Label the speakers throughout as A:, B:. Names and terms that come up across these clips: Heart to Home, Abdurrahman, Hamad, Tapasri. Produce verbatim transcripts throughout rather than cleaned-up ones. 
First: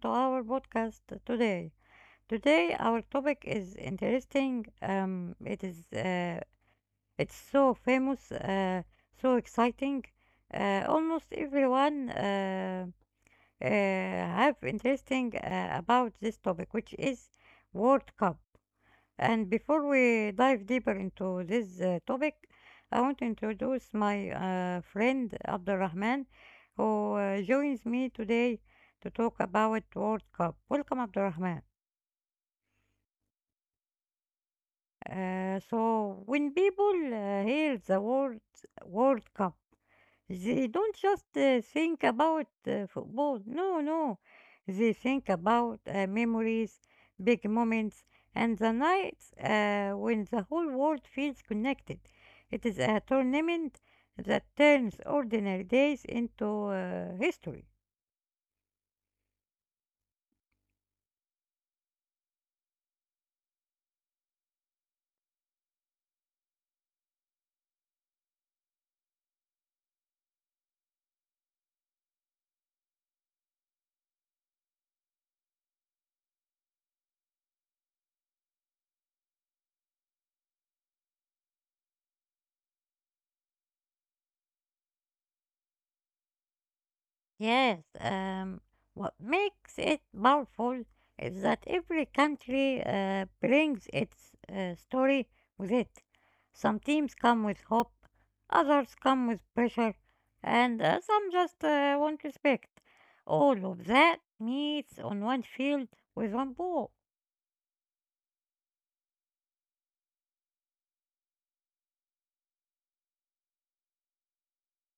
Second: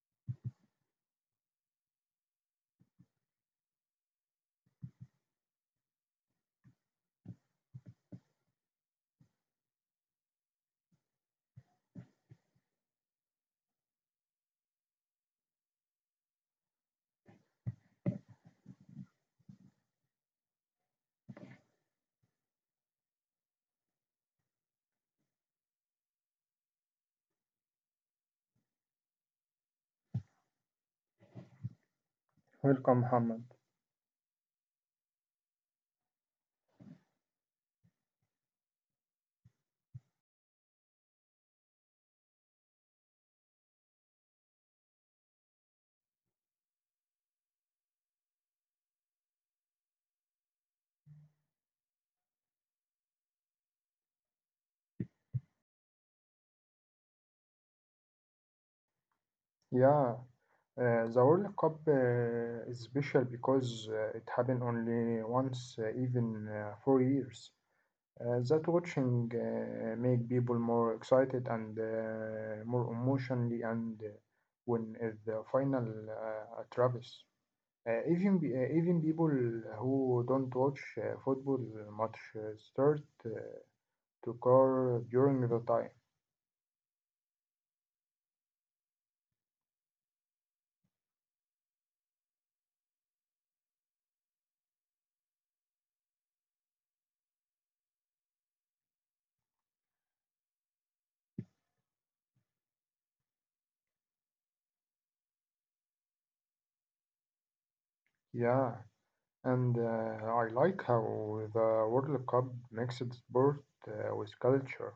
A: to our podcast today. Today our topic is interesting. Um, it is uh, it's so famous, uh, so exciting. Uh, almost everyone uh, uh, have interesting uh, about this topic, which is World Cup. And before we dive deeper into this uh, topic, I want to introduce my uh, friend Abdurrahman, who uh, joins me today to talk about World Cup. Welcome, Abdurrahman.
B: Welcome, Hamad.
A: Uh, so, when people uh, hear the word World Cup, they don't just uh, think about uh, football. No, no. They think about uh, memories, big moments, and the nights uh, when the whole world feels connected. It is a tournament that turns ordinary days into uh, history.
B: Yeah, uh, the World Cup uh, is special because uh, it happened only once, uh, even uh, four years. Uh, that watching uh, make people more excited and uh, more emotionally, and uh, when is the final uh, at Travis. Uh, even be- uh, even people who don't watch uh, football much uh, start uh, to care during the time.
A: Yes, um, what makes it powerful is that every country uh, brings its uh, story with it. Some teams come with hope, others come with pressure, and uh, some just uh, want respect. All of that meets on one field with one ball.
B: Yeah. And uh, I like how the World Cup mixed sport uh, with culture.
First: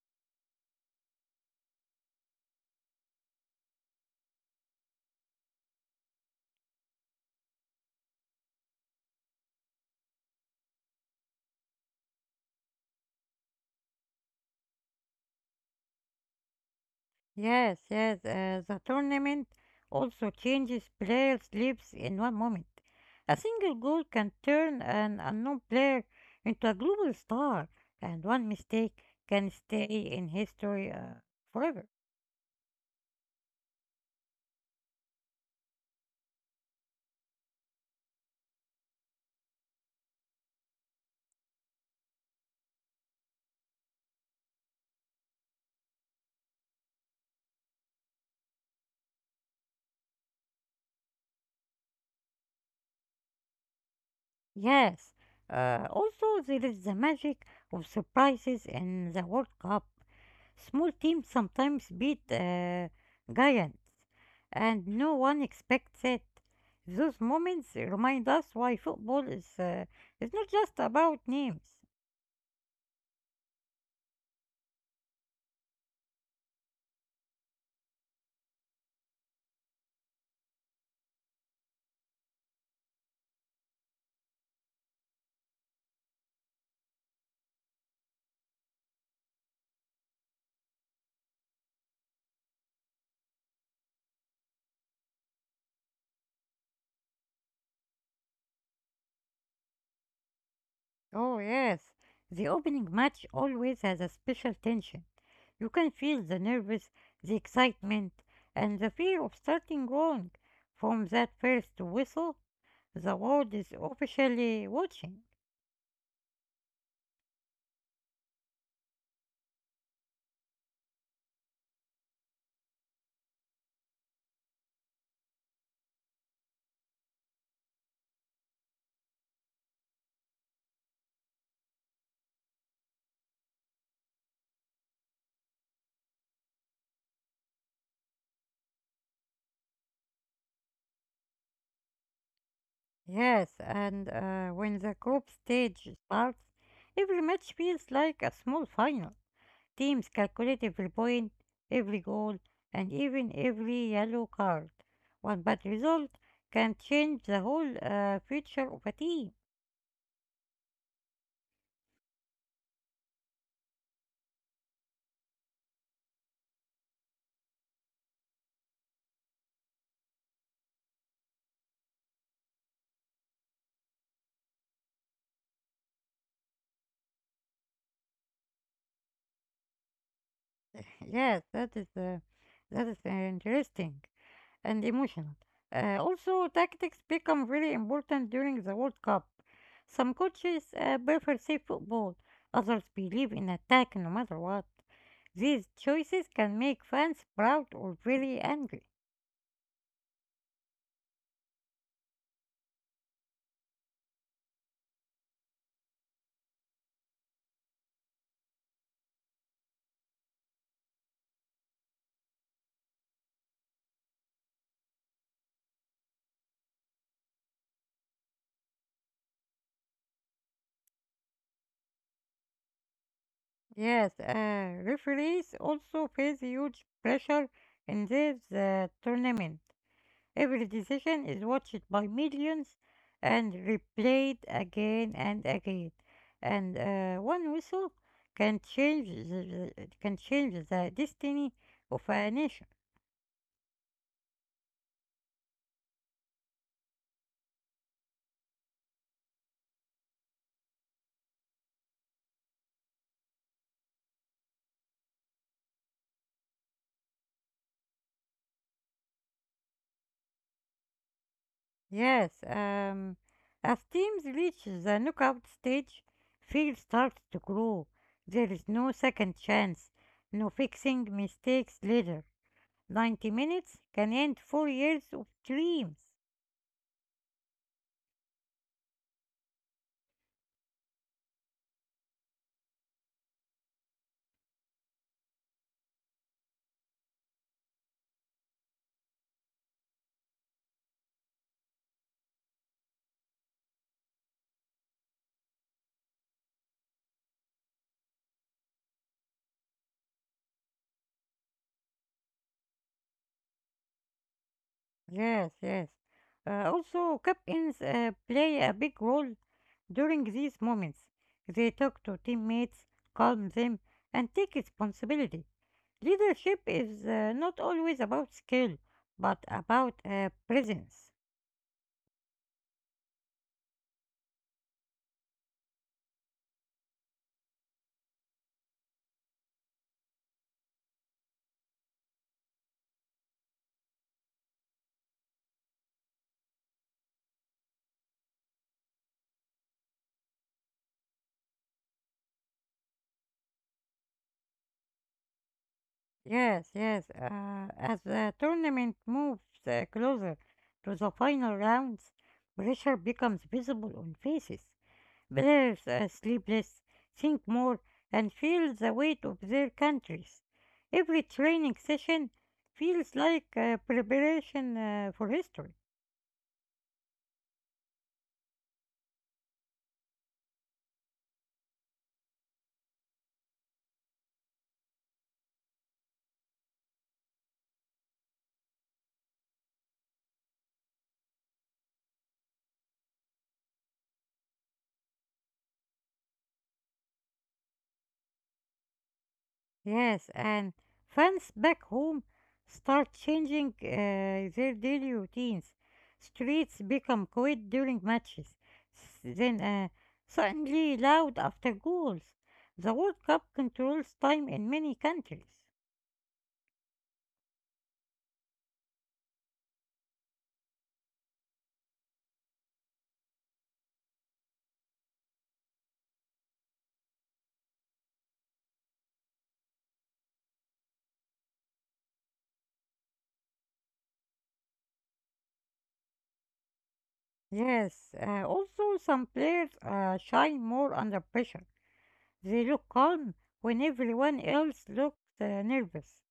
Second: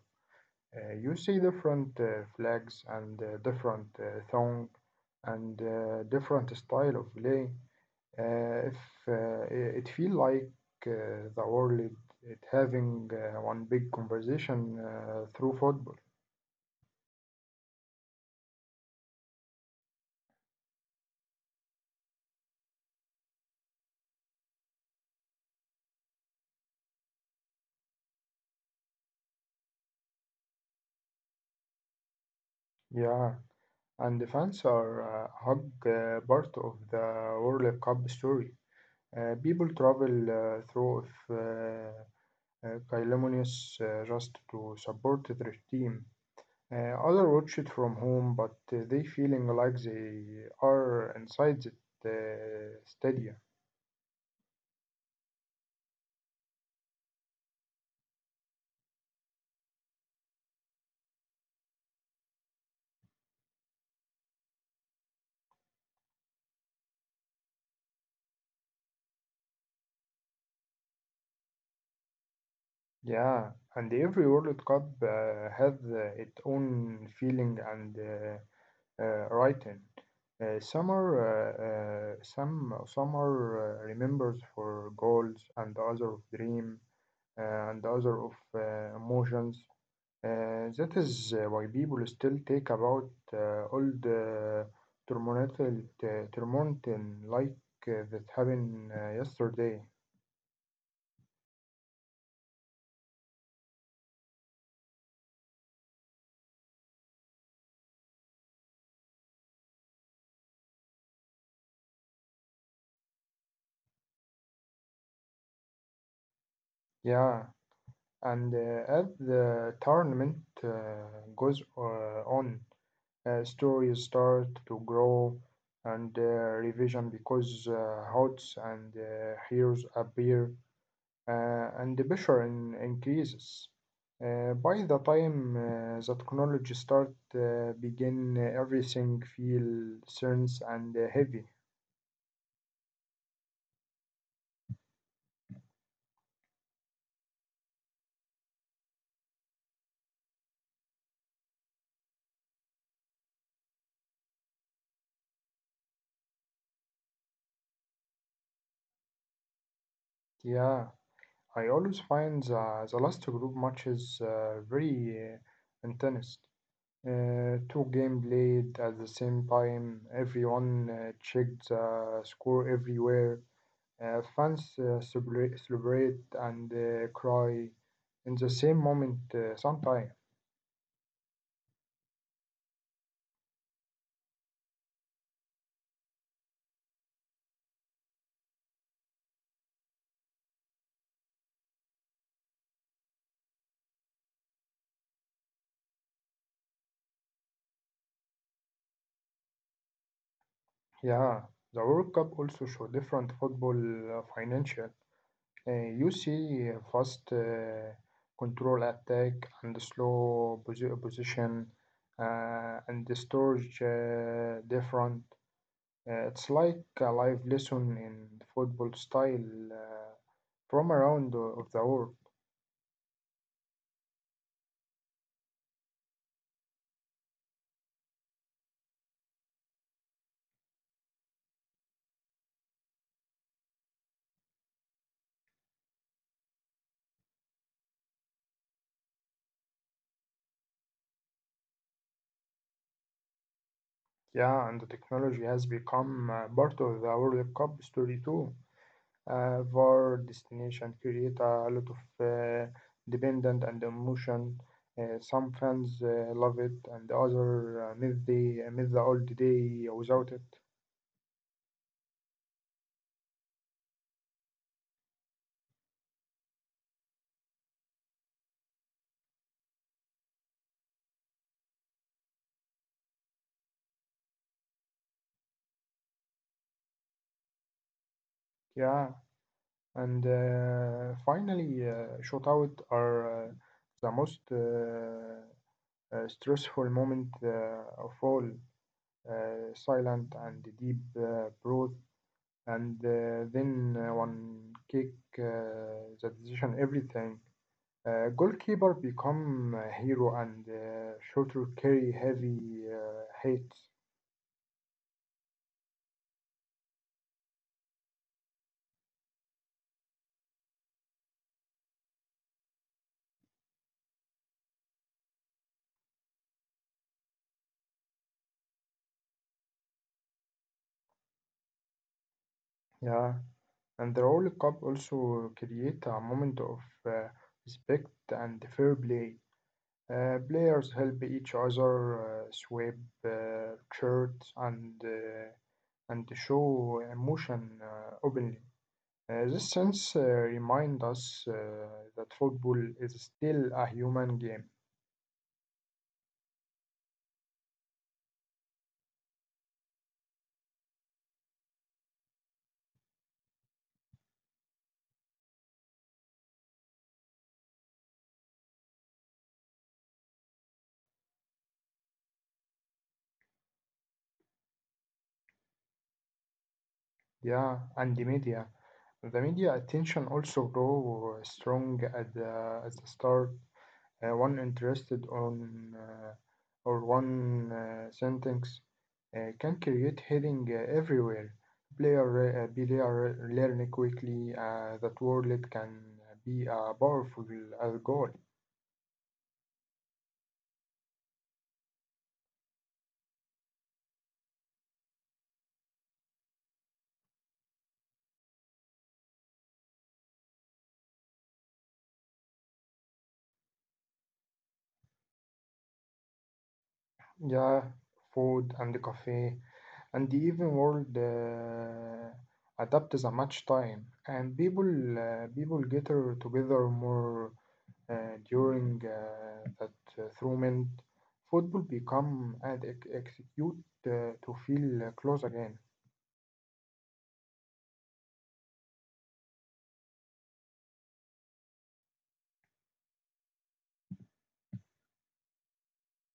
B: Uh, you see different uh, flags and uh, different uh, song and uh, different style of play. Uh, if uh, I- It feel like uh, the world it, it having uh, one big conversation uh, through football.
A: Yes, yes, uh, the tournament also changes player sleeps in one moment. A single goal can turn an unknown player into a global star, and one mistake can stay in history uh, forever.
B: Yeah, and the fans are uh, hug uh, part of the World Cup story. Uh, people travel uh, through if, uh, uh, Kylomnius uh, just to support their team. Uh, others watch it from home, but uh, they feeling like they are inside the uh, stadium.
A: Yes, uh, also there is the magic of surprises in the World Cup. Small teams sometimes beat uh, giants, and no one expects it. Those moments remind us why football is uh, is not just about names.
B: Yeah, and every World Cup uh, has uh, its own feeling and uh, uh, writing. Uh, some are, uh, uh, some, some are uh, remembered for goals, and others of dream, uh, and others of uh, emotions. Uh, that is uh, why people still talk about uh, old uh, Tremonton Tremonton like uh, that happened uh, yesterday.
A: Oh yes, the opening match always has a special tension. You can feel the nervous, the excitement, and the fear of starting wrong. From that first whistle, the world is officially watching.
B: Yeah, and uh, as the tournament uh, goes uh, on, uh, stories start to grow and uh, revision because uh, hearts and uh, heroes appear uh, and the pressure in, increases. Uh, by the time uh, the technology start uh, begin, uh, everything feel tense and uh, heavy.
A: Yes, and uh, when the group stage starts, every match feels like a small final. Teams calculate every point, every goal, and even every yellow card. One bad result can change the whole uh, future of a team.
B: Yeah, I always find the, the last group matches uh, very uh, intense. Uh, two game played at the same time. Everyone uh, checked the score everywhere. Uh, fans uh, celebrate, celebrate and uh, cry in the same moment uh, sometimes.
A: Yes, that is uh, that is uh, interesting and emotional. Uh, also, tactics become very important during the World Cup. Some coaches uh, prefer safe football, others believe in attack no matter what. These choices can make fans proud or very angry.
B: Yeah, the World Cup also show different football uh, financial. Uh, you see uh, fast uh, control attack and slow posi- position uh, and the storage uh, different. Uh, it's like a live lesson in football style uh, from around the- of the world.
A: Yes, uh, referees also face huge pressure in this uh, tournament. Every decision is watched by millions and replayed again and again. And uh, one whistle can change the, the- can change the destiny of a nation.
B: Yeah, and the technology has become uh, part of the World Cup story too. uh, VAR destination create a lot of uh, dependent and emotion. Uh, some fans uh, love it, and the other uh, miss the uh, miss the old day without it.
A: Yes, um, as teams reach the knockout stage, fear starts to grow. There is no second chance, no fixing mistakes later. ninety minutes can end four years of dreams.
B: Yeah, and uh, finally, uh, shootout are uh, the most uh, uh, stressful moment uh, of all. Uh, silent and deep uh, breath, and uh, then uh, one kick uh, the decision everything. Uh, goalkeeper become a hero and uh, shooter carry heavy uh, hate.
A: Yes, yes. Uh, also, captains uh, play a big role during these moments. They talk to teammates, calm them, and take responsibility. Leadership is uh, not always about skill, but about uh, presence.
B: Yeah, and the World Cup also create a moment of uh, respect and fair play. Uh, players help each other, uh, swap uh, shirts, and uh, and show emotion uh, openly. Uh, this sense uh, remind us uh, that football is still a human game.
A: Yes, yes. Uh, as the tournament moves uh, closer to the final rounds, pressure becomes visible on faces. Blurs are sleepless, think more, and feel the weight of their countries. Every training session feels like uh, preparation uh, for history.
B: Yeah, and the media. The media attention also grow strong at the, at the start. Uh, one interested on uh, or one uh, sentence uh, can create heading uh, everywhere. Player uh, player learn quickly uh, that word can be a powerful as goal.
A: Yes, and fans back home start changing uh, their daily routines. Streets become quiet during matches. S- Then uh, suddenly loud after goals. The World Cup controls time in many countries.
B: Yeah, food and cafe. And even world uh, adapts a much time and people uh, people get together more uh, during uh, that uh, tournament football become and ex- execute uh, to feel uh, close again.
A: Yes, uh, also some players uh, shine more under pressure. They look calm when everyone else looks uh, nervous.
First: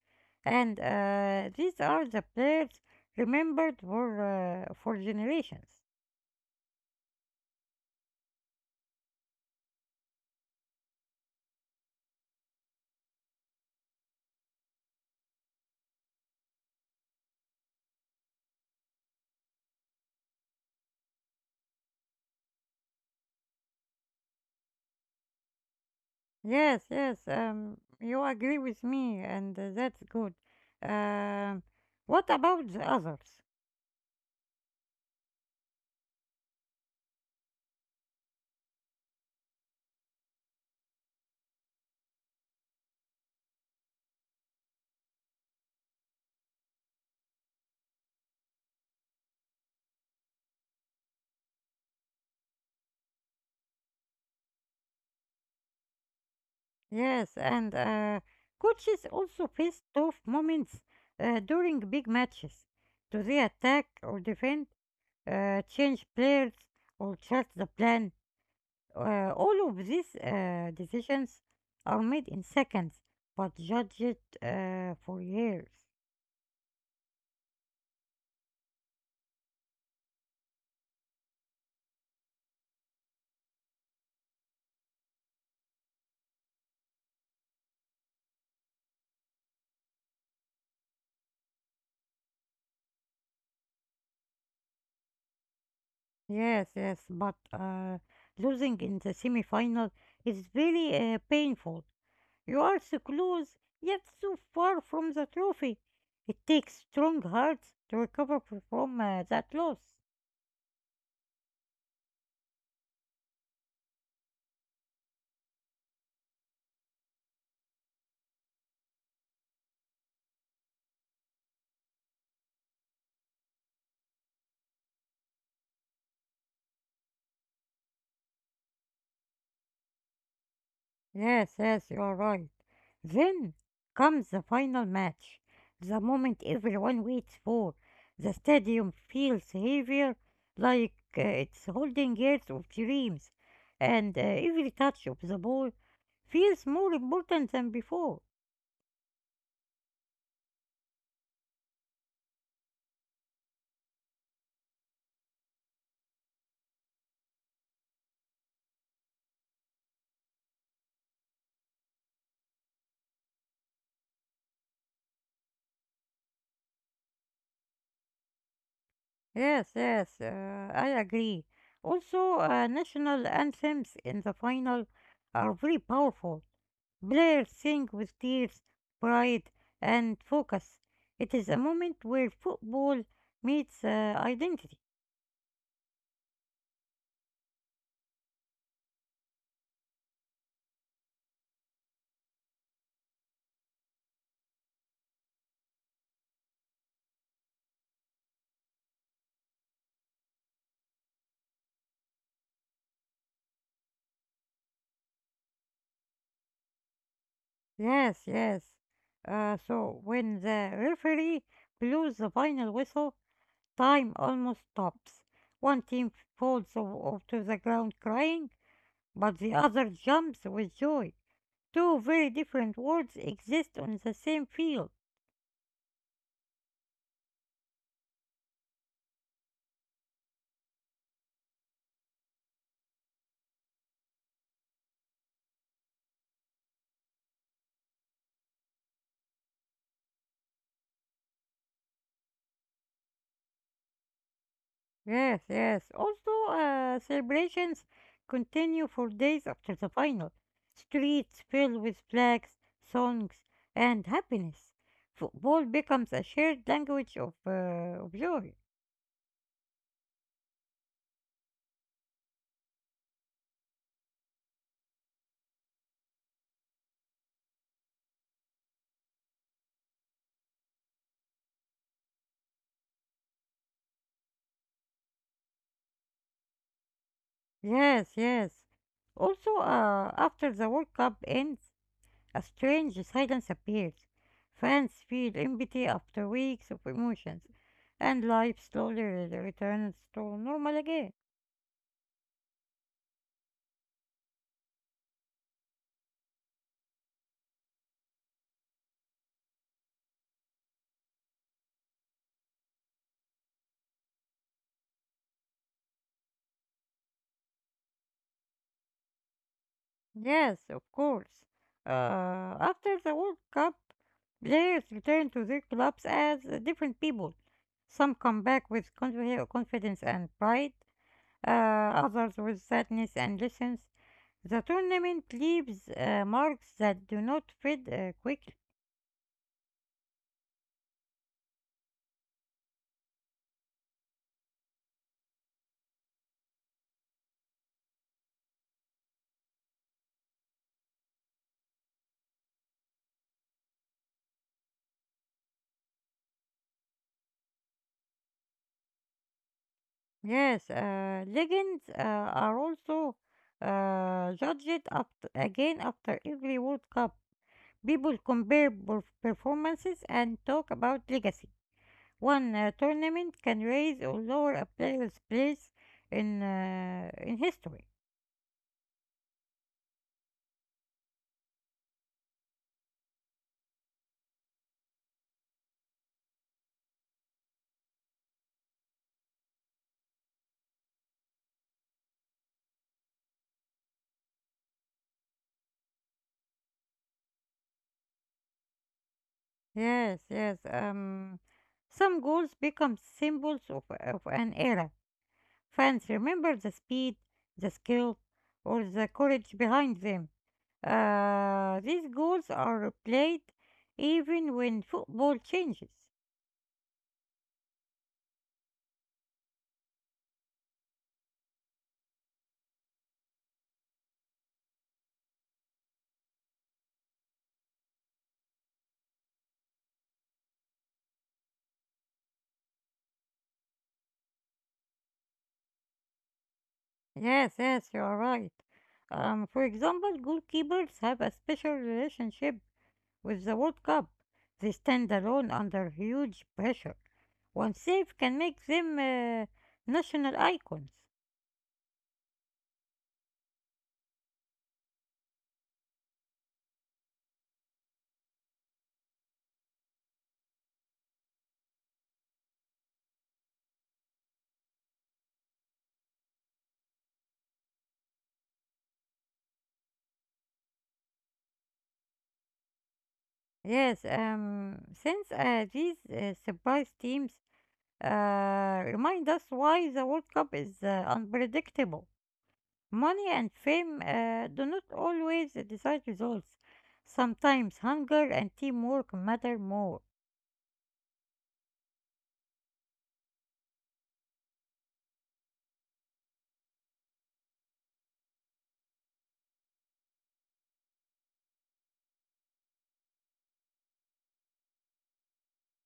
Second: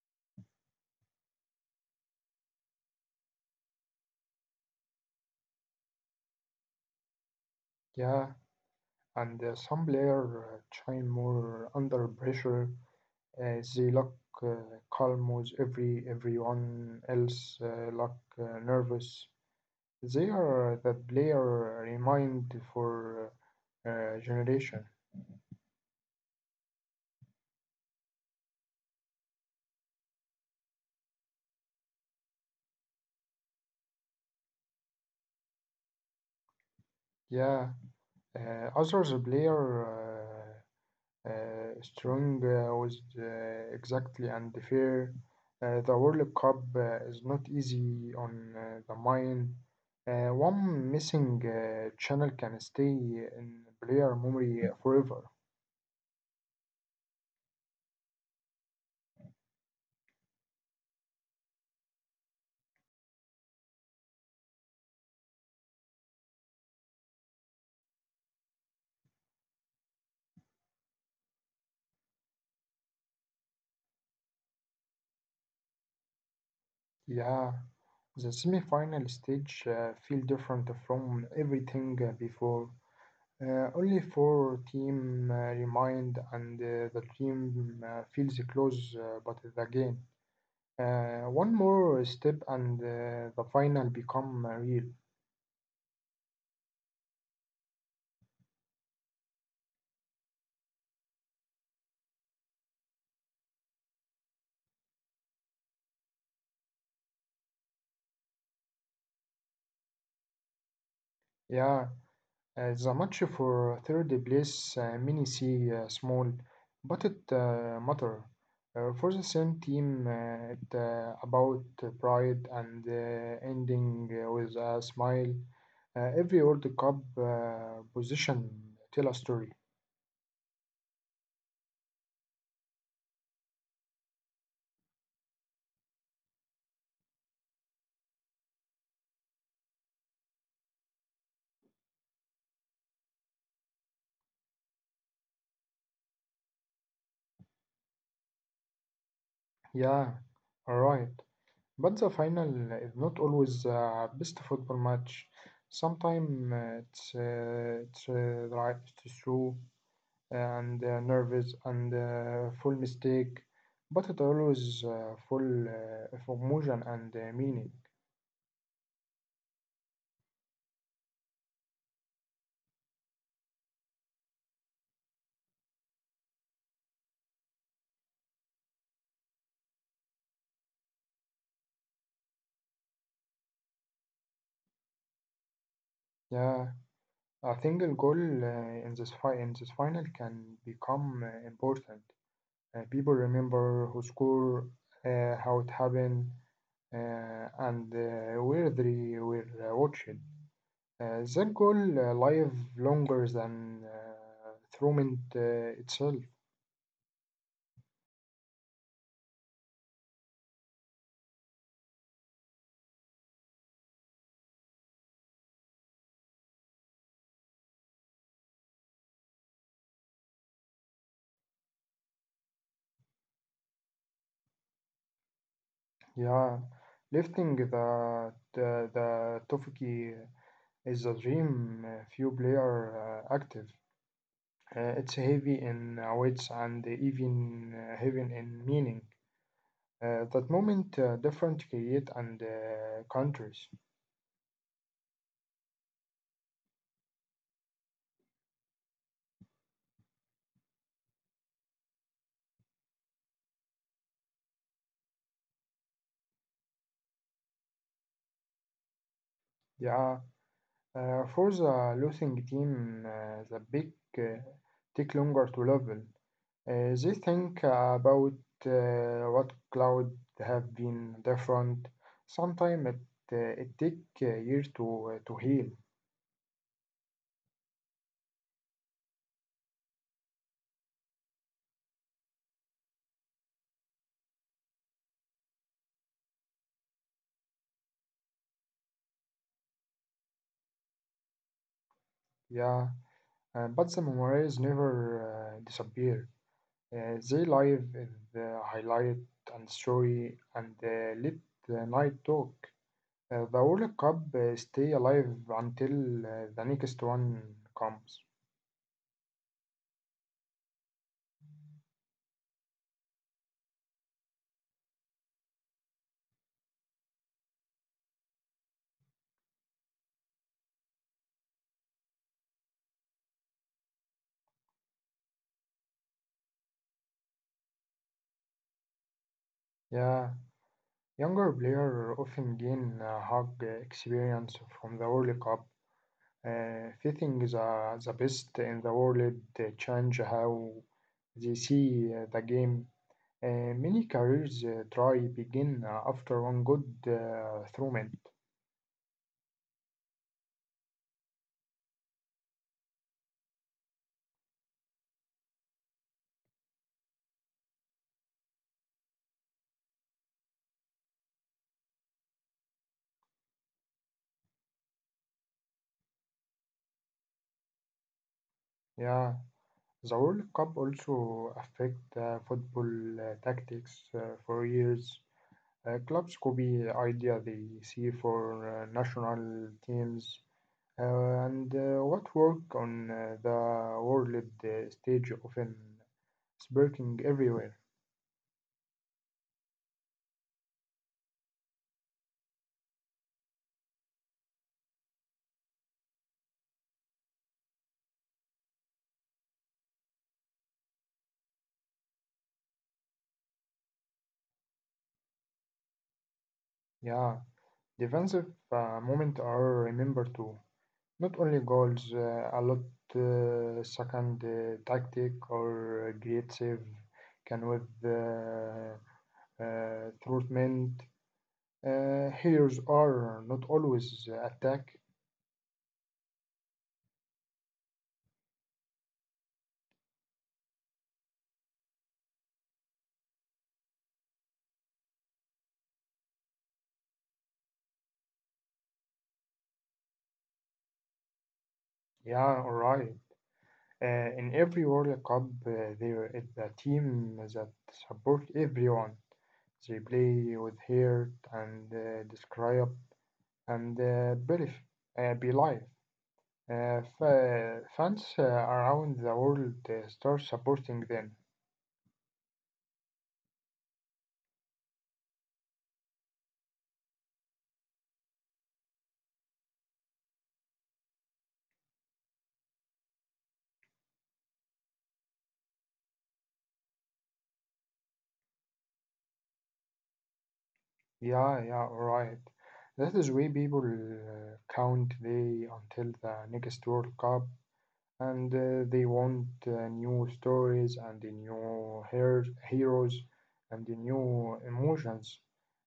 A: And uh, these are the players remembered for, uh, for generations.
B: Yeah, and uh, some player uh, shine more under pressure uh, they look uh, calm with every everyone else uh, look uh, nervous. They are the player remind for uh, uh, generation.
A: Yes, yes, um, you agree with me, and uh, that's good. Um, what about the others?
B: Yeah, uh, others player uh, uh, strong uh, with uh, exactly and fair. Uh, the World Cup uh, is not easy on uh, the mind. Uh, one missing uh, channel can stay in player memory forever.
A: Yes, and uh, coaches also face tough moments uh, during big matches. Do they attack or defend? Uh, change players, or adjust the plan. Uh, all of these uh, decisions are made in seconds, but judged uh, for years.
B: Yeah, the semi-final stage uh, feel different from everything uh, before. Uh, only four team uh, remained, and uh, the team uh, feels close, uh, but is again, uh, one more step, and uh, the final become uh, real.
A: Yes, yes, but uh, losing in the semi-final is very uh, painful. You are so close, yet so far from the trophy. It takes strong hearts to recover f- from uh, that loss.
B: Yeah, uh, the match for third place, uh, many see uh, small, but it uh, matter. Uh, for the same team, uh, it uh, about pride and uh, ending uh, with a smile. Uh, every World Cup uh, position tell a story.
A: Yes, yes, you are right. Then comes the final match, the moment everyone waits for. The stadium feels heavier, like uh, it's holding years of dreams, and uh, every touch of the ball feels more important than before.
B: Yeah, right. But the final is not always uh, best football match. Sometimes uh, it's uh, it's uh, right to show and uh, nervous and uh, full mistake, but it always uh, full uh, of emotion and uh, meaning.
A: Yes, yes, uh, I agree. Also, uh, national anthems in the final are very powerful. Blair sings with tears, pride, and focus. It is a moment where football meets uh, identity.
B: Yeah, a single goal uh, in this fi- in this final can become uh, important. Uh, people remember who scored, uh, how it happened, uh, and uh, where they were uh, watched. Uh, that goal uh, live longer than uh, Thurmond uh, itself.
A: Yes, yes. Uh, so when the referee blows the final whistle, time almost stops. One team falls o- to the ground crying, but the other jumps with joy. Two very different worlds exist on the same field.
B: Yeah, lifting the the, the Toffiki is a dream. Uh, few player uh, active. Uh, it's heavy in uh, weights and even uh, heavy in meaning. Uh, that moment uh, different create and uh, countries.
A: Yes, yes. Also, uh, celebrations continue for days after the final. Streets fill with flags, songs, and happiness. Football becomes a shared language of, uh, of joy.
B: Yeah. Uh, for the losing team, uh, the big uh, take longer to level. Uh, they think about uh, what cloud have been different. Sometimes it uh, it take uh, years to uh, to heal.
A: Yes, yes. Also, uh, after the World Cup ends, a strange silence appears. Fans feel empty after weeks of emotions, and life slowly re- returns to normal again.
B: Yeah, uh, but the memories never uh, disappear. Uh, they live in the highlight and story and uh, let the night talk. Uh, the World Cup uh, stay alive until uh, the next one comes.
A: Yes, of course. Uh, After the World Cup, players return to their clubs as uh, different people. Some come back with confi- confidence and pride, uh, others with sadness and lessons. The tournament leaves uh, marks that do not fade uh, quickly.
B: Yeah, younger players often gain a hard experience from the World Cup. Uh, fitting the, the best in the world uh, change how they see uh, the game. Uh, many careers uh, try begin uh, after one good uh, tournament.
A: Yes, uh, legends uh, are also uh, judged up again after every World Cup. People compare perf- performances and talk about legacy. One uh, tournament can raise or lower a player's place in uh, in history.
B: Yeah, the World Cup also affect uh, football uh, tactics uh, for years. Uh, clubs copy idea they see for uh, national teams. Uh, and uh, what work on uh, the world uh, stage often sparking everywhere.
A: Yes, yes. Um, some goals become symbols of, of an era. Fans remember the speed, the skill, or the courage behind them. Uh, these goals are played even when football changes.
B: Yeah, defensive uh, moments are remembered too. Not only goals, uh, a lot uh, second uh, tactic or a great save can with uh, uh, treatment. Uh, heroes are not always attack.
A: Yes, yes, you are right. Um, for example, goalkeepers have a special relationship with the World Cup. They stand alone under huge pressure. One save can make them uh, national icons.
B: Yeah, alright. Uh, in every World Cup, uh, there is a team that support everyone. They play with heart and uh, describe and uh, belief, uh, belief. Uh, fa- fans uh, around the world uh, start supporting them.
A: Yes, um, since uh, these uh, surprise teams uh, remind us why the World Cup is uh, unpredictable. Money and fame uh, do not always decide results. Sometimes hunger and teamwork matter more.
B: Yeah, yeah, right. That is why people uh, count day until the next World Cup and uh, they want uh, new stories and the new her- heroes and the new emotions.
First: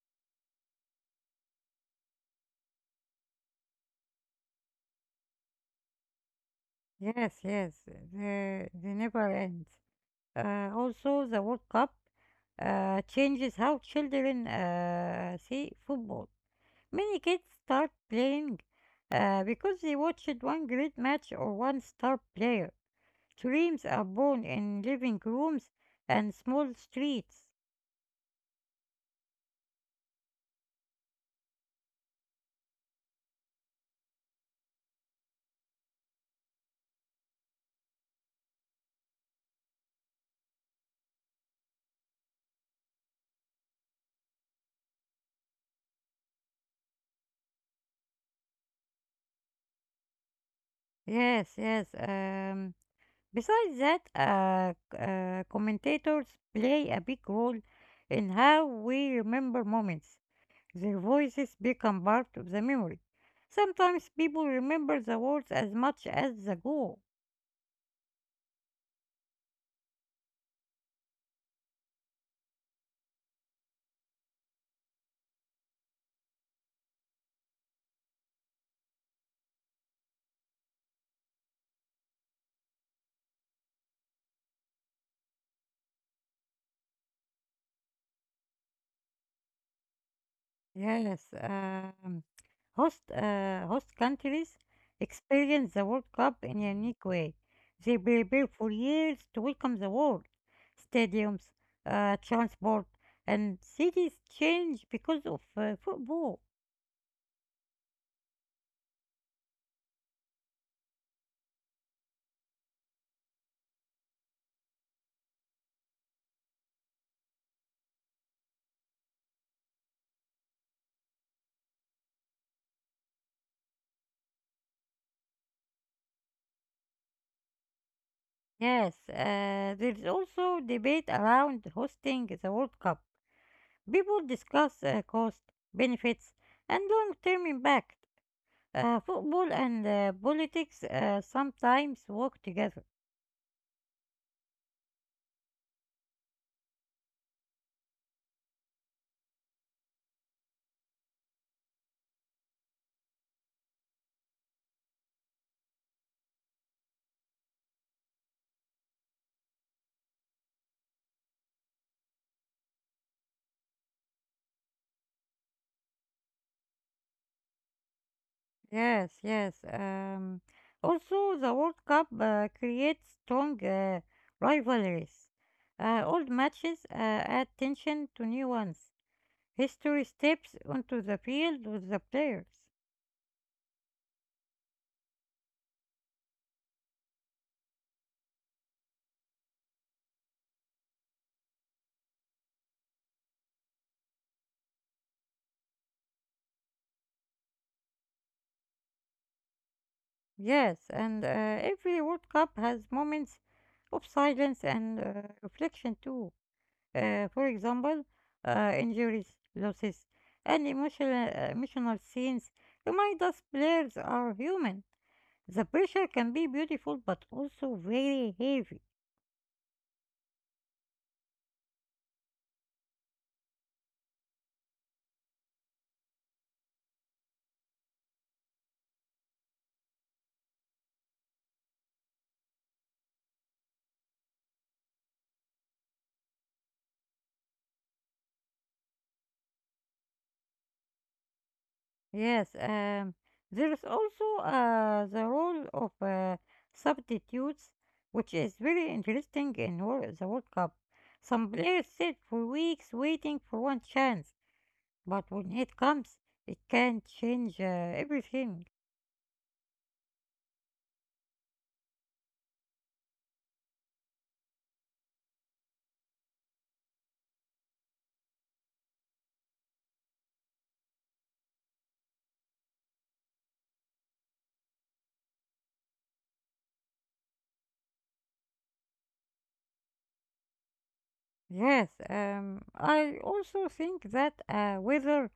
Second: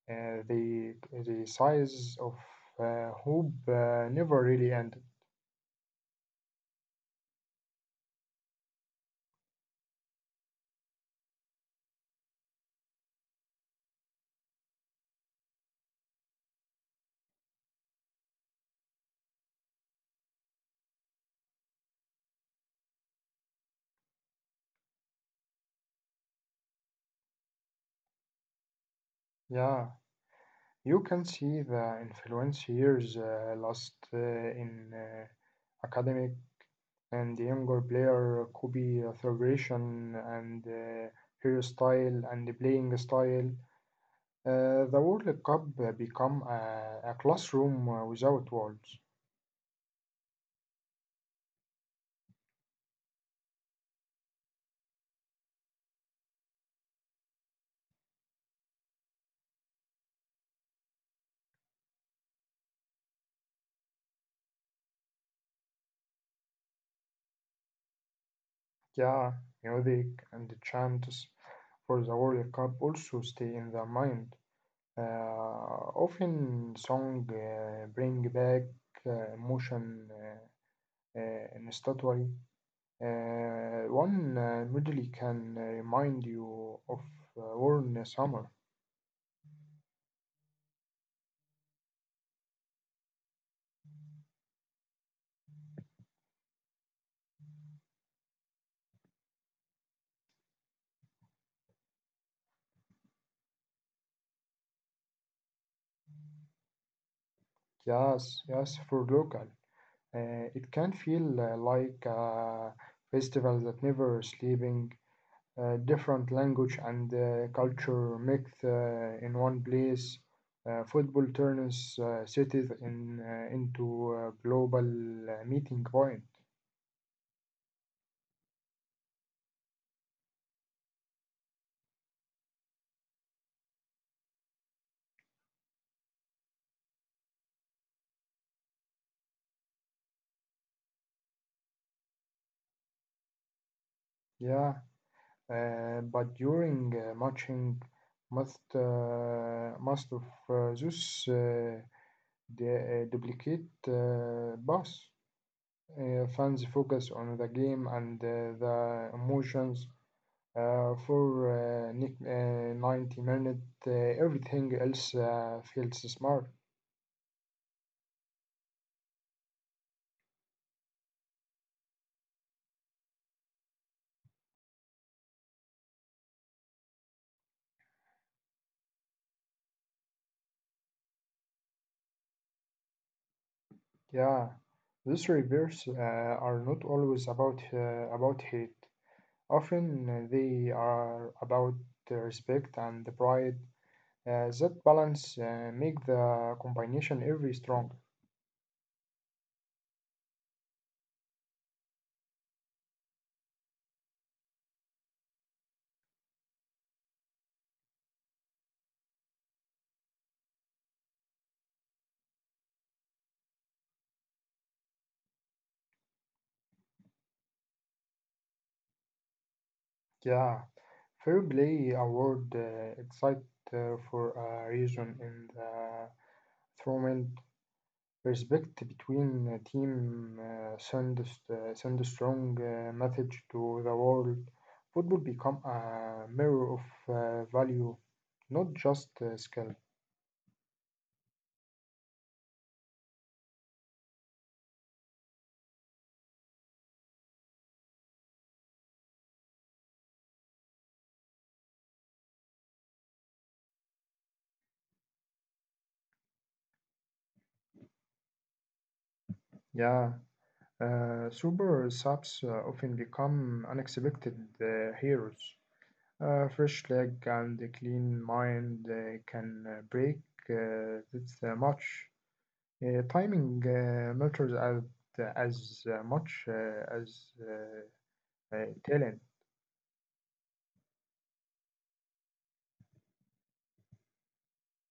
B: Uh, the the size of uh, hope uh, never really ended.
A: Yes, yes, they, they never end. Uh, also, the World Cup uh, changes how children uh, see football. Many kids start playing uh, because they watched one great match or one star player. Dreams are born in living rooms and small streets.
B: Yeah, you can see the influence years uh, lost uh, in uh, academic and the younger player copy celebration and uh, hero style and the playing style. Uh, the World Cup become a, a classroom uh, without walls.
A: Yes, yes. Um, besides that, uh, c- uh, commentators play a big role in how we remember moments. Their voices become part of the memory. Sometimes people remember the words as much as the goal.
B: Yeah, music and the chants for the World Cup also stay in the mind. Uh, often song uh, bring back uh, emotion. Uh, uh, in Uh, one uh, melody can uh, remind you of uh, warm summer.
A: Yes, um, host, uh, host countries experience the World Cup in a unique way. They prepare for years to welcome the world. Stadiums, uh, transport, and cities change because of uh, football.
B: Yes, yes, for local. Uh, it can feel uh, like a festival that never sleeping. Uh, different language and uh, culture mixed uh, in one place. Uh, football turns uh, cities in, uh, into a global uh, meeting point.
A: Yes, uh, there's also debate around hosting the World Cup. People discuss uh, cost, benefits, and long term impact. Uh, football and uh, politics uh, sometimes work together.
B: Yeah, uh, but during uh, matching, most uh, most of uh, those uh, the uh, duplicate uh, bus. Uh, fans focus on the game and uh, the emotions uh, for uh, nic- uh, ninety minutes. Uh, everything else uh, feels smart.
A: Yes, yes. Um, also, the World Cup uh, creates strong uh, rivalries. Uh, old matches uh, add tension to new ones. History steps onto the field with the players.
B: Yeah, these reverse uh, are not always about uh, about hate. Often uh, they are about the respect and the pride. Uh, that balance uh, make the combination every strong.
A: Yes, and uh, every World Cup has moments of silence and uh, reflection too. Uh, for example, uh, injuries, losses, and emotional, uh, emotional scenes remind us players are human. The pressure can be beautiful but also very heavy.
B: Yeah, fair play award uh, excited uh, for a reason in the. From a respect between uh, team uh, send uh, send a strong uh, message to the world. Football become a mirror of uh, value, not just uh, skill.
A: Yes, um, there is also uh, the role of uh, substitutes, which is very interesting in Wor- the World Cup. Some players sit for weeks waiting for one chance, but when it comes, it can change uh, everything.
B: Yeah, uh, super subs uh, often become unexpected uh, heroes. Uh, fresh leg and a clean mind uh, can uh, break uh, this uh, match. Uh, timing uh, matters as as uh, much uh, as uh, uh, talent.
A: Yes, um, I also think that uh, weather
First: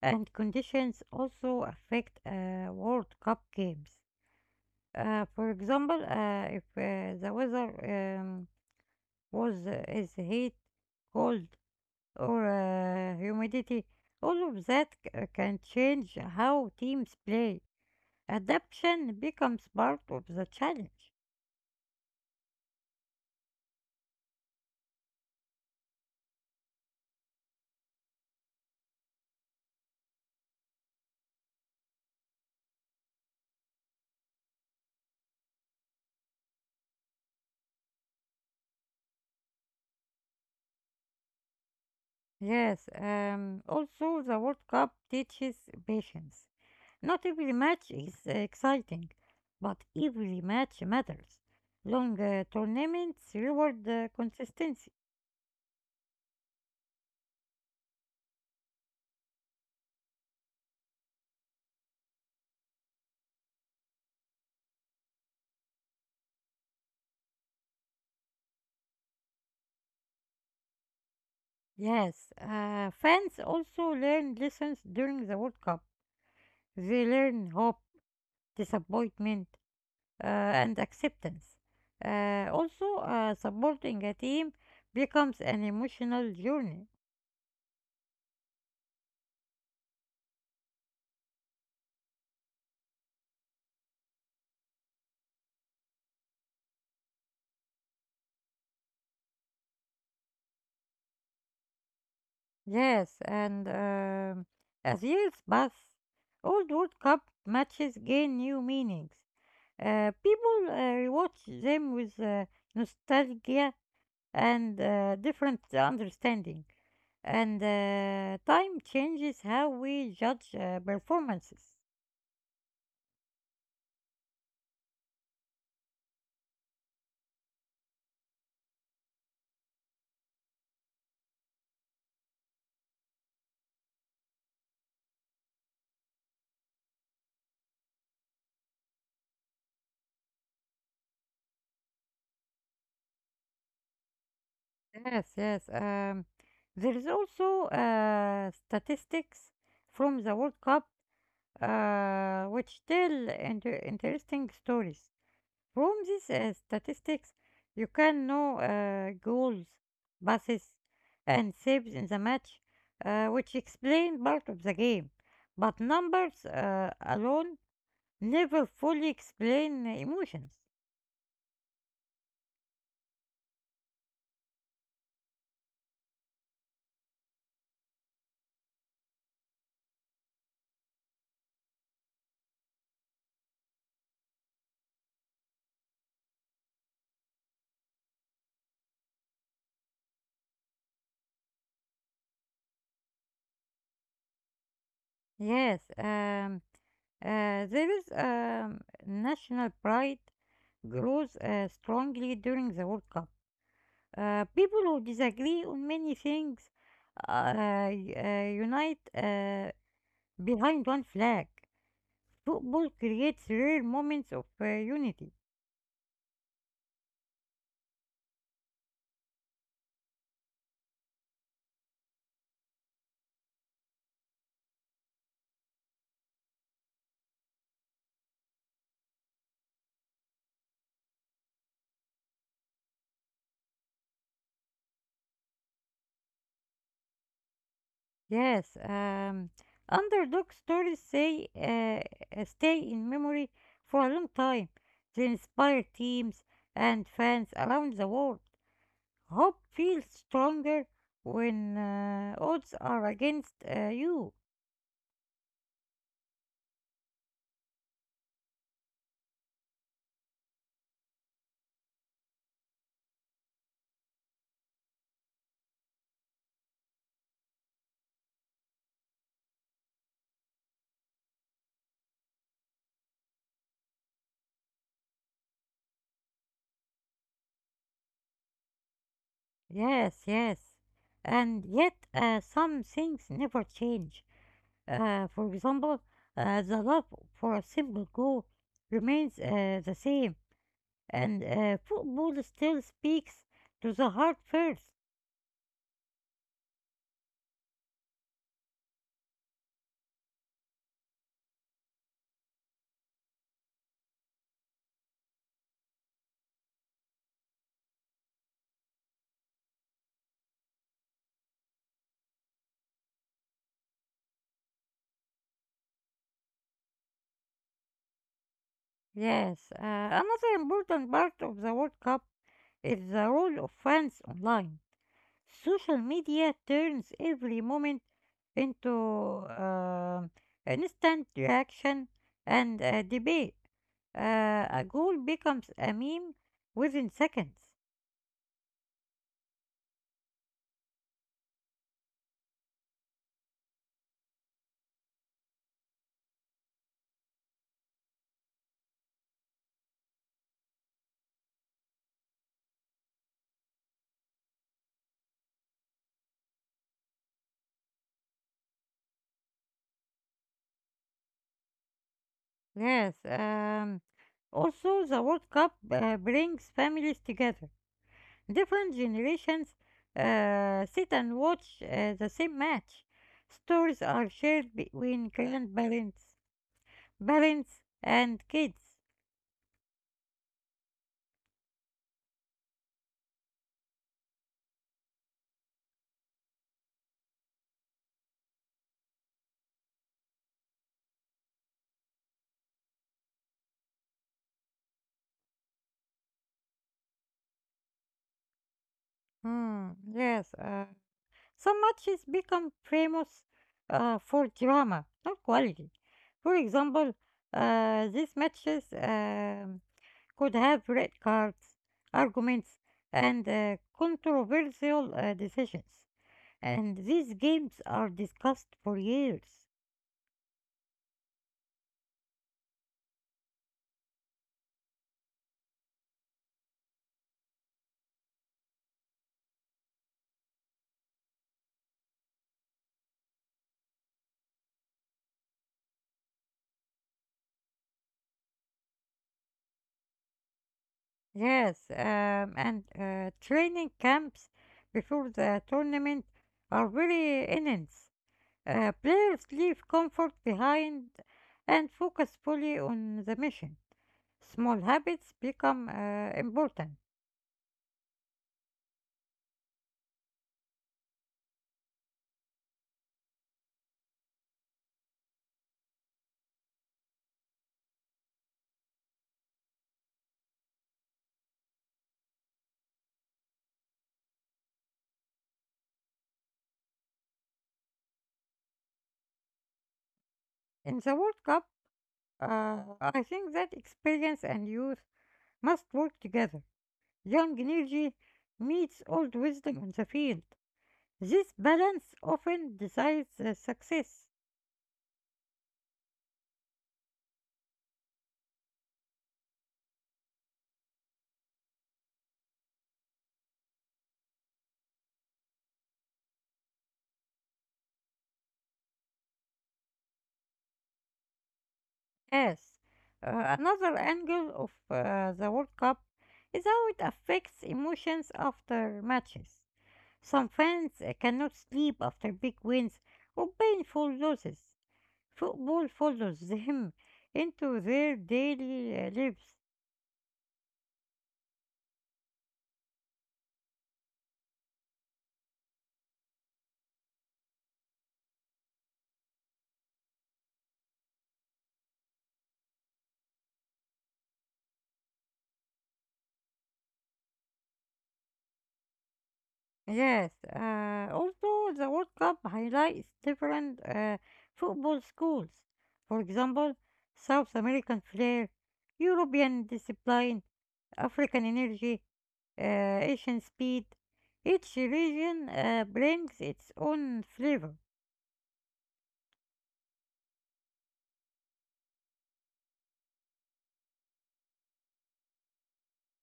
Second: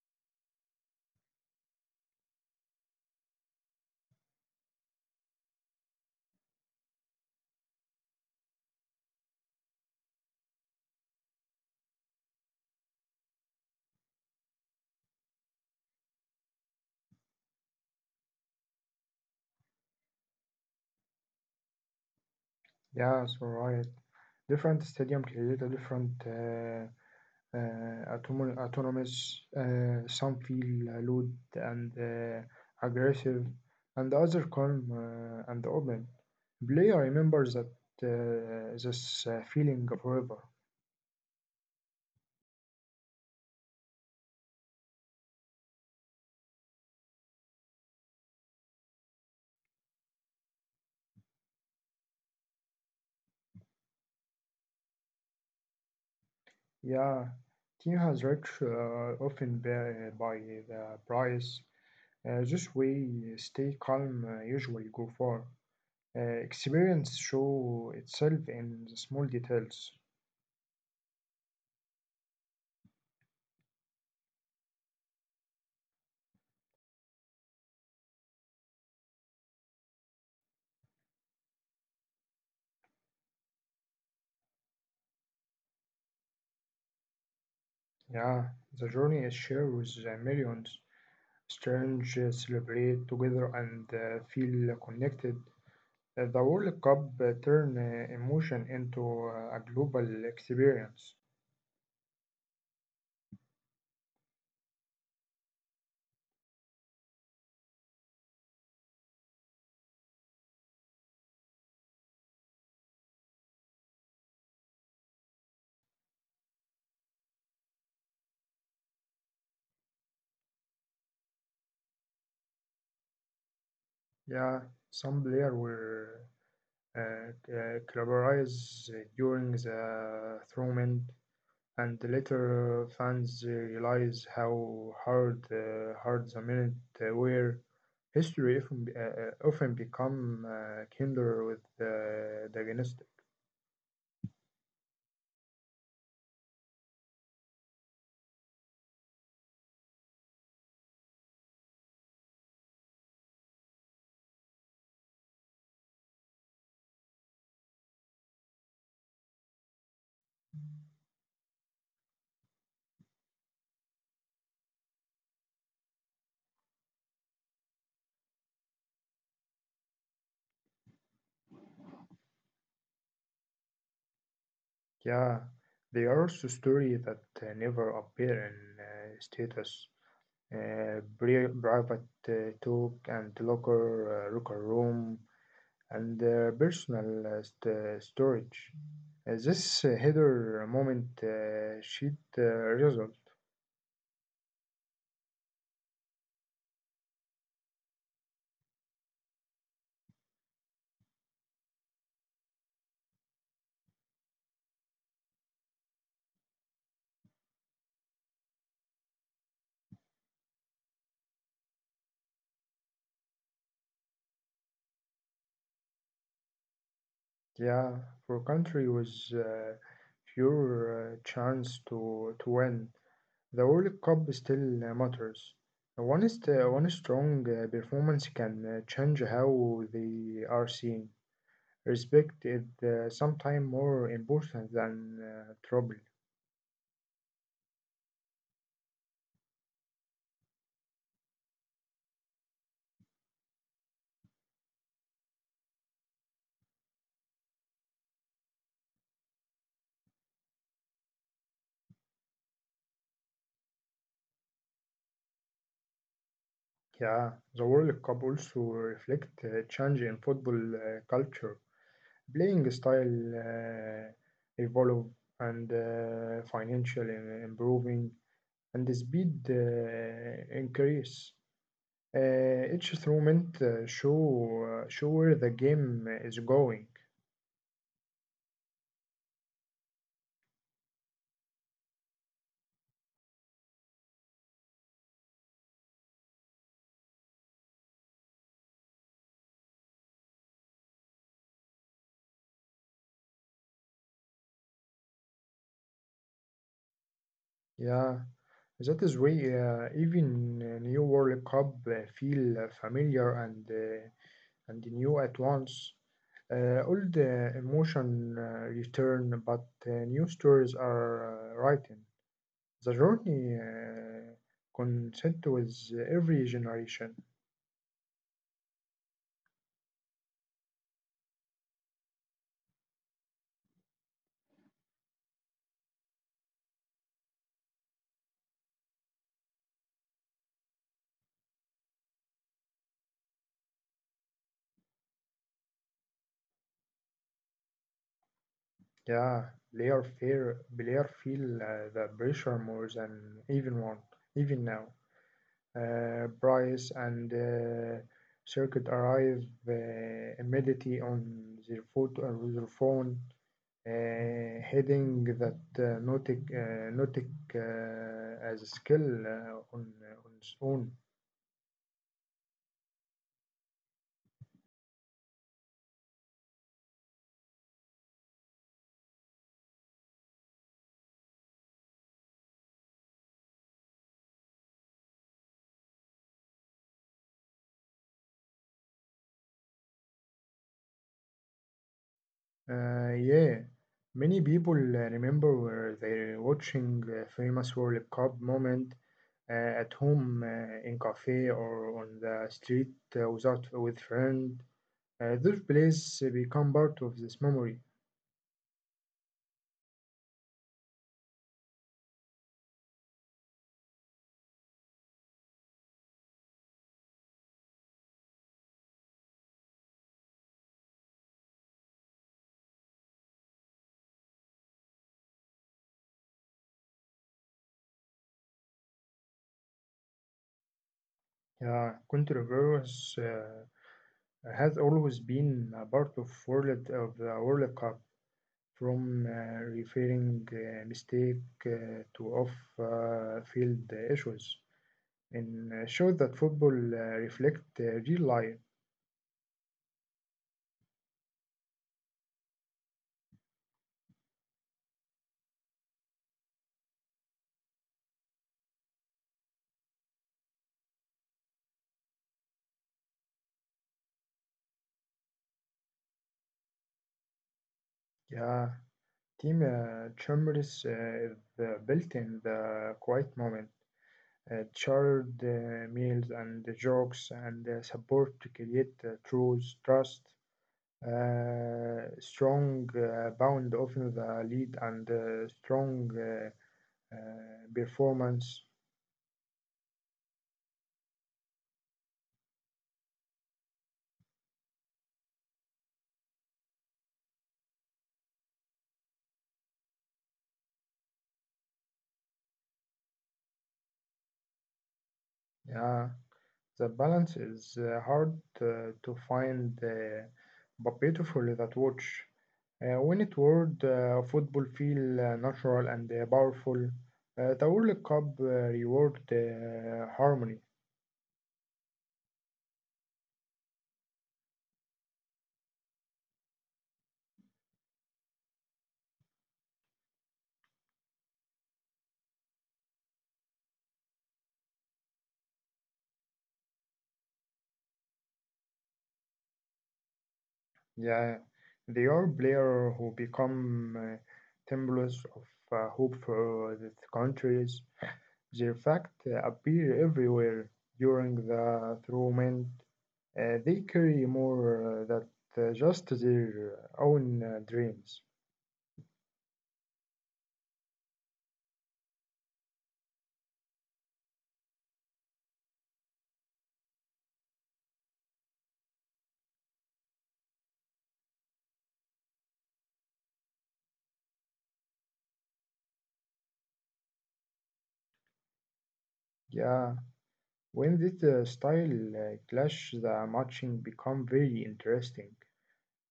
A: and conditions also affect uh, World Cup games. Uh, for example, uh, if uh, the weather um, was uh, is heat, cold, or uh, humidity, all of that c- uh, can change how teams play. Adaptation becomes part of the challenge.
B: Yeah, so right. Different stadium create a different uh, uh, autonom- autonomous. Uh, some feel loud and uh, aggressive, and the other calm uh, and open. Player remembers that uh, this uh, feeling forever.
A: Yes, um, also the World Cup teaches patience. Not every match is uh, exciting, but every match matters. Long uh, tournaments reward uh, consistency.
B: Yeah, team has reached uh, often by, by the price. Uh, this way, stay calm uh, usually go far. Uh, experience show itself in the small details.
A: Yes, uh, fans also learn lessons during the World Cup. They learn hope, disappointment, uh, and acceptance. Uh, also, uh, supporting a team becomes an emotional journey.
B: Yeah, the journey is shared with the millions. Strange uh, celebrate together and uh, feel connected. Uh, the World Cup uh, turn uh, emotion into uh, a global experience.
A: Yes, and um as years pass, old World Cup matches gain new meanings. Uh, people uh, rewatch them with uh, nostalgia and uh, different understanding, and uh, time changes how we judge uh, performances.
B: Yeah, some player were uh, uh, collaborates during the tournament. and later fans realize how hard uh, hard the minute uh, were. History often, be- uh, uh, often become uh, kinder with uh, the dynastic.
A: Yes, yes. Um, there is also uh, statistics from the World Cup uh, which tell inter- interesting stories. From these uh, statistics, you can know uh, goals, passes, and saves in the match, uh, which explain part of the game. But numbers uh, alone never fully explain emotions.
B: Yeah, they are also story that uh, never appear in uh, status. Uh, pri- private uh, talk and locker, uh, locker room and uh, personal uh, st- uh, storage. Uh, this uh, header moment uh, sheet uh, result.
A: Yes, um, uh, there is um, national pride grows uh, strongly during the World Cup. Uh, people who disagree on many things uh, y- uh, unite uh, behind one flag. Football creates rare moments of uh, unity.
B: Yeah, for country was uh, pure uh, chance to to win. The World Cup still uh, matters. One is one strong uh, performance can uh, change how they are seen. Respect is uh, sometimes more important than uh, trouble.
A: Yes, um, underdog stories say uh, uh, stay in memory for a long time. They inspire teams and fans around the world. Hope feels stronger when uh, odds are against uh, you.
B: Yeah, the World Cup also reflect uh, change in football uh, culture. Playing style uh, evolve and uh, financial im- improving. And the speed uh, increase. Uh, each throw meant uh, show uh, show where the game is going.
A: Yes, yes. And yet, uh, some things never change. Uh, for example, uh, the love for a simple goal remains uh, the same and uh, football still speaks to the heart first.
B: Yeah, that is why uh, even uh, new World Cup uh, feel uh, familiar and uh, and new at once. Uh, all the emotion uh, return, but uh, new stories are uh, written. The journey uh, consent with every generation.
A: Yes, uh, another important part of the World Cup is the role of fans online. Social media turns every moment into um instant reaction and uh, debate. Uh, a goal becomes a meme within seconds.
B: Yeah, player fear player feel uh, the pressure more than even one even now. Uh, Bryce and uh, Circuit arrive uh, immediately on their foot on their phone, uh, heading that uh, Nautic uh, Nautic uh, as a skill uh, on uh, on its own.
A: Yes, um, also the World Cup uh, brings families together. Different generations uh, sit and watch uh, the same match. Stories are shared between grandparents, parents, and kids.
B: Uh, yeah, many people uh, remember where they're watching a famous World Cup moment uh, at home uh, in cafe or on the street uh, without with friend. Uh, those plays become part of this memory.
A: Hmm, yes, uh, some matches become famous uh, for drama, not quality. For example, uh, these matches um, could have red cards, arguments, and uh, controversial uh, decisions. And these games are discussed for years.
B: Uh, Contreras uh, has always been a part of world of the World Cup, from uh, referring uh, mistake uh, to off-field issues. And shows that football uh, reflect uh, real life.
A: Yes, um, and uh, training camps before the tournament are very intense. Uh, players leave comfort behind and focus fully on the mission. Small habits become uh, important.
B: Yeah, team uh, chambers uh, is uh, built in the quiet moment. Uh, shared uh, meals and the jokes and uh, support to create uh, truth, trust, uh, strong uh, bound often the lead and uh, strong uh, uh, performance.
A: In the World Cup, uh, I think that experience and youth must work together. Young energy meets old wisdom on the field. This balance often decides the success.
B: Yeah, the balance is uh, hard uh, to find, uh, but beautiful that watch. Uh, when it world, uh, football feel uh, natural and uh, powerful. Uh, the World Cup uh, reward uh, harmony.
A: Yes, uh, another angle of uh, the World Cup is how it affects emotions after matches. Some fans uh, cannot sleep after big wins or painful losses. Football follows them into their daily uh, lives.
B: Yeah, they are players who become uh, symbols of uh, hope for the countries. Their fact uh, appear everywhere during the tournament. Uh, they carry more uh, that uh, just their own uh, dreams.
A: Yes, uh, also the World Cup highlights different uh, football schools. For example, South American flair, European discipline, African energy, uh, Asian speed. Each region uh, brings its own flavor.
B: Yeah. When this uh, style uh, clash, the matching become very interesting.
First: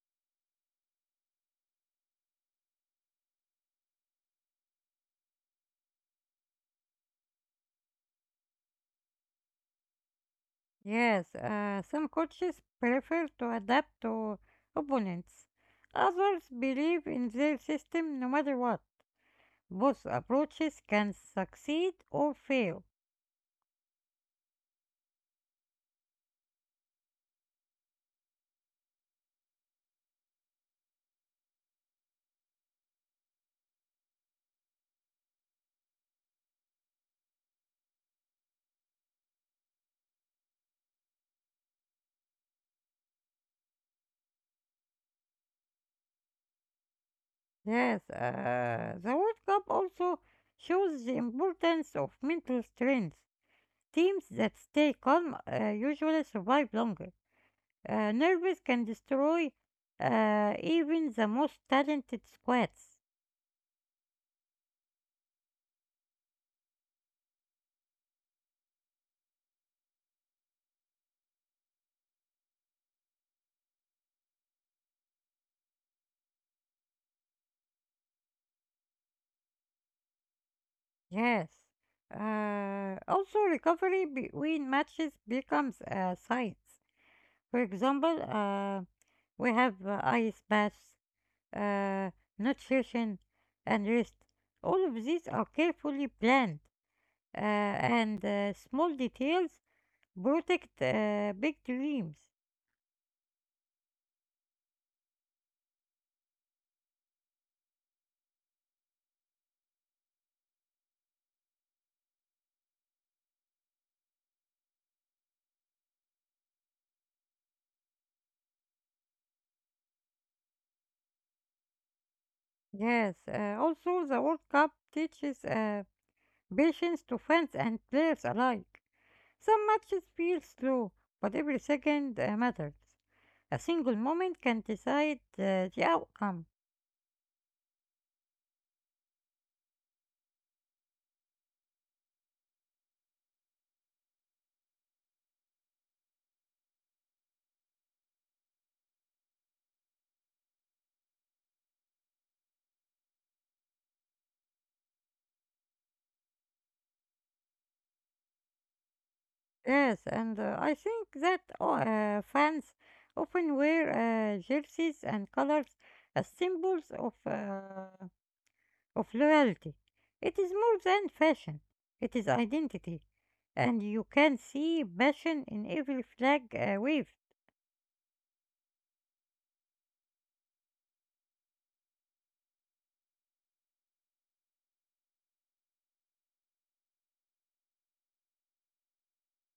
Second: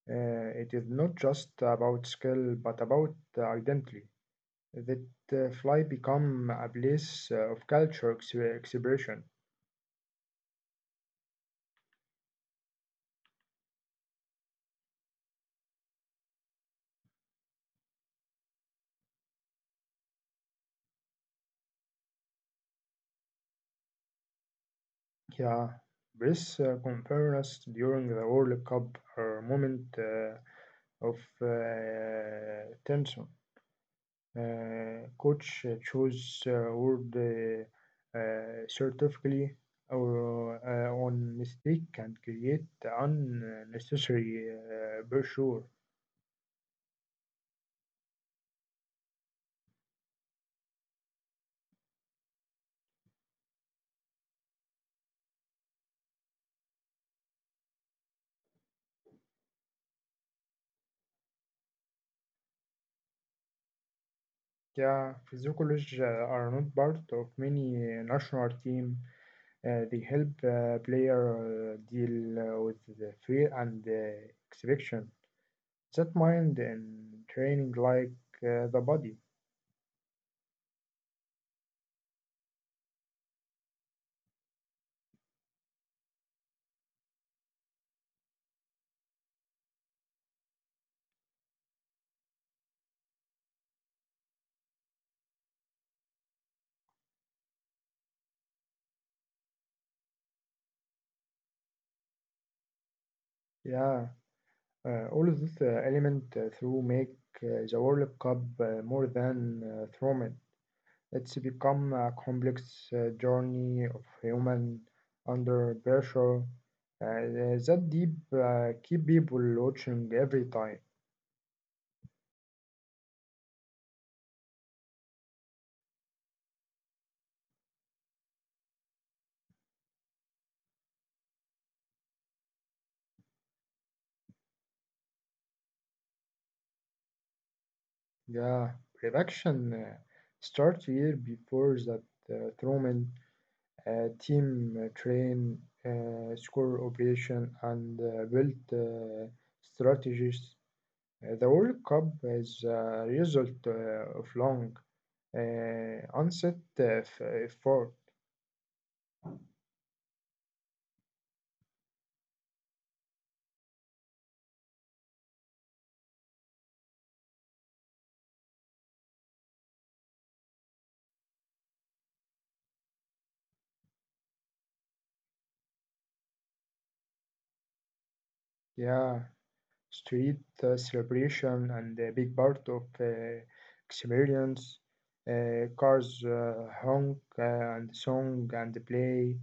B: Uh, it is not just about skill, but about uh, identity. That uh, fly become a place uh, of culture ex- expression.
A: Yes, uh, some coaches prefer to adapt to opponents. Others believe in their system no matter what. Both approaches can succeed or fail.
B: Yeah, this uh, conference during the World Cup are moment uh, of uh, tension. Uh, coach uh, chose uh, word uh, uh, certificately or uh, on mistake and create unnecessary uh, pressure.
A: Yes, uh, the World Cup also shows the importance of mental strength. Teams that stay calm uh, usually survive longer. Uh, nerves can destroy uh, even the most talented squads.
B: Yeah, physiologists uh, are not part of many uh, national team. Uh, they help uh, player uh, deal uh, with the fear and uh, exhibition. That mind and training like uh, the body.
A: Yes. Uh, also, recovery between matches becomes a science. For example, uh, we have uh, ice baths, uh, nutrition, and rest. All of these are carefully planned, uh, and uh, small details protect uh, big dreams.
B: Yeah. Uh, all of this uh, element uh, through make uh, the World Cup uh, more than uh, tournament. It's become a complex uh, journey of human under pressure uh, uh, that deep uh, keep people watching every time.
A: Yes, uh, also the World Cup teaches uh, patience to fans and players alike. Some matches feel slow, but every second uh, matters. A single moment can decide uh, the outcome.
B: The production uh, starts year before that uh, tournament. Uh, team uh, train, uh, score operation, and uh, build uh, strategies. Uh, The World Cup is a result uh, of long, uh, onset uh, f- uh, effort.
A: Yes, and uh, I think that uh, fans often wear uh, jerseys and colors as symbols of, uh, of loyalty. It is more than fashion, it is identity, and you can see passion in every flag uh, wave.
B: Yeah, street uh, celebration, and a big part of uh, experience. Uh, cars uh, honk uh, and song and play,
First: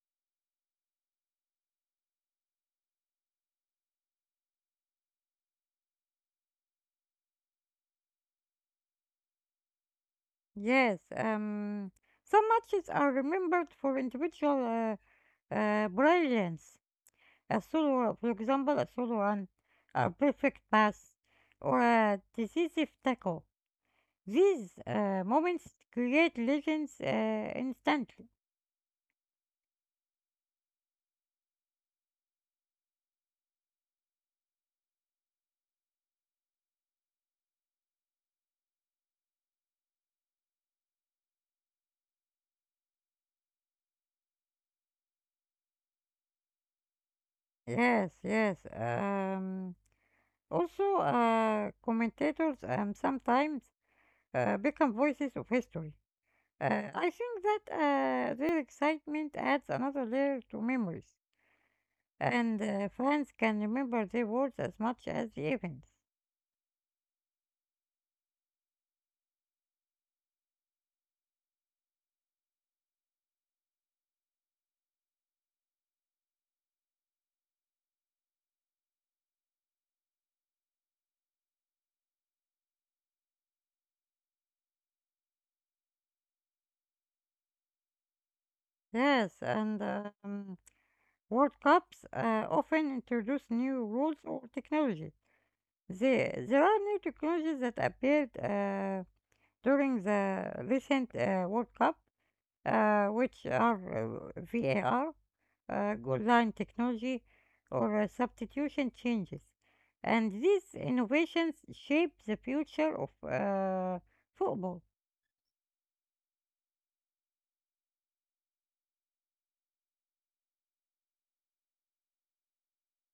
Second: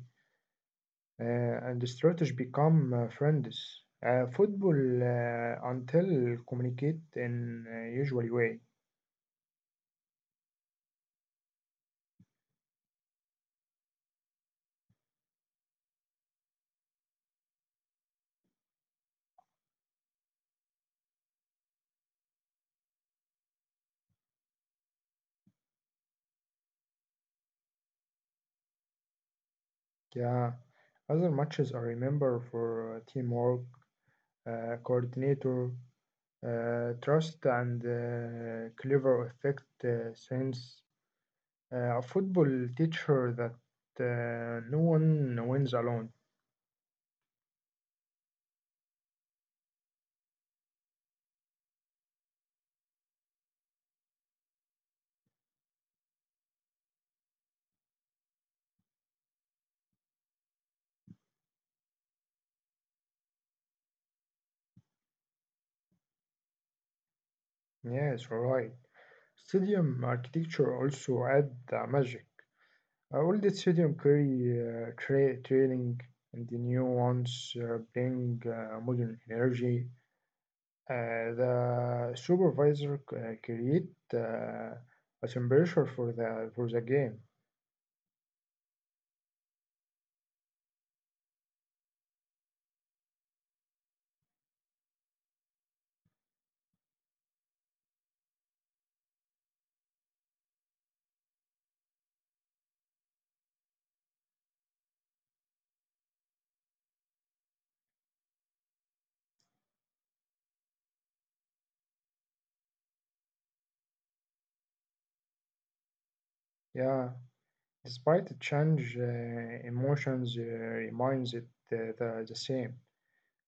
B: uh, and the strategy become uh, friends. Uh, football uh, until communicate in a usual way.
A: Yes, um, some matches are remembered for individual uh, uh, brilliance. A solo, for example, a solo run, a perfect pass, or a decisive tackle. These uh, moments create legends uh, instantly.
B: Yeah, other matches I remember for uh, teamwork uh, coordinator, uh, trust, and uh, clever effect uh, sense. Uh, a football teacher that uh, no one wins alone.
A: Yes, yes. Um, also, uh, commentators um, sometimes uh, become voices of history. Uh, I think that uh, their excitement adds another layer to memories, and uh, fans can remember their words as much as the events.
B: Yes, right. Stadium architecture also add the magic. Uh, old stadium carry uh, tra- training, and the new ones uh, bring uh, modern energy. Uh, the supervisor uh, create uh, a temperature for the for the game.
A: Yes, and um, World Cups uh, often introduce new rules or technology. There, there are new technologies that appeared uh, during the recent uh, World Cup, uh, which are uh, V A R, uh, goal line technology, or uh, substitution changes. And these innovations shape the future of uh, football.
B: Yeah, despite the change, uh, emotions uh, remains it uh, the, the same.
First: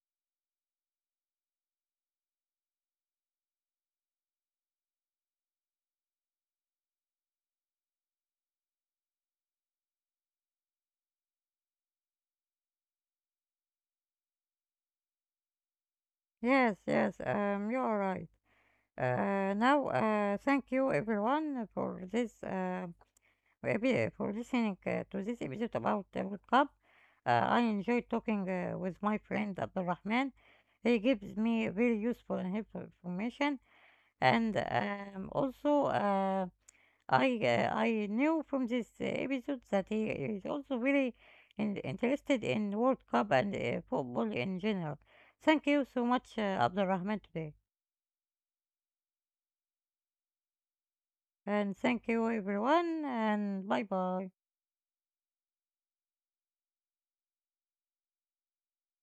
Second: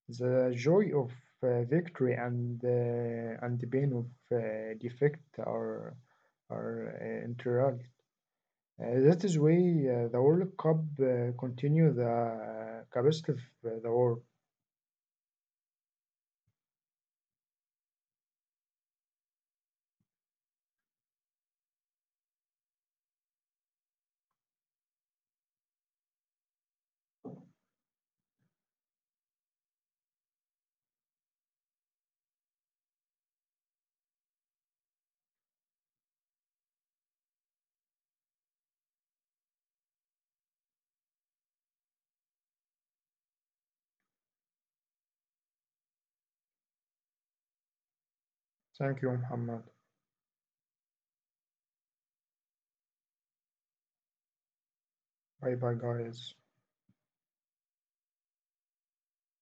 B: The joy of uh, victory and uh, and the pain of uh, defeat are are uh, integral. Uh, that is why uh, the World Cup uh, continue the uh, capacity of uh, the world.
A: Yes, yes, um, you are right. Uh, now, uh, thank you everyone for this uh, epi- for listening uh, to this episode about the World Cup. Uh, I enjoyed talking uh, with my friend Abdulrahman. He gives me very useful and helpful information, and um, also uh, I uh, I knew from this uh, episode that he is also very in- interested in World Cup and uh, football in general. Thank you so much, uh, Abdulrahman, today.
B: Thank you, Muhammad.
A: And thank you, everyone, and bye bye.
B: Bye bye, guys.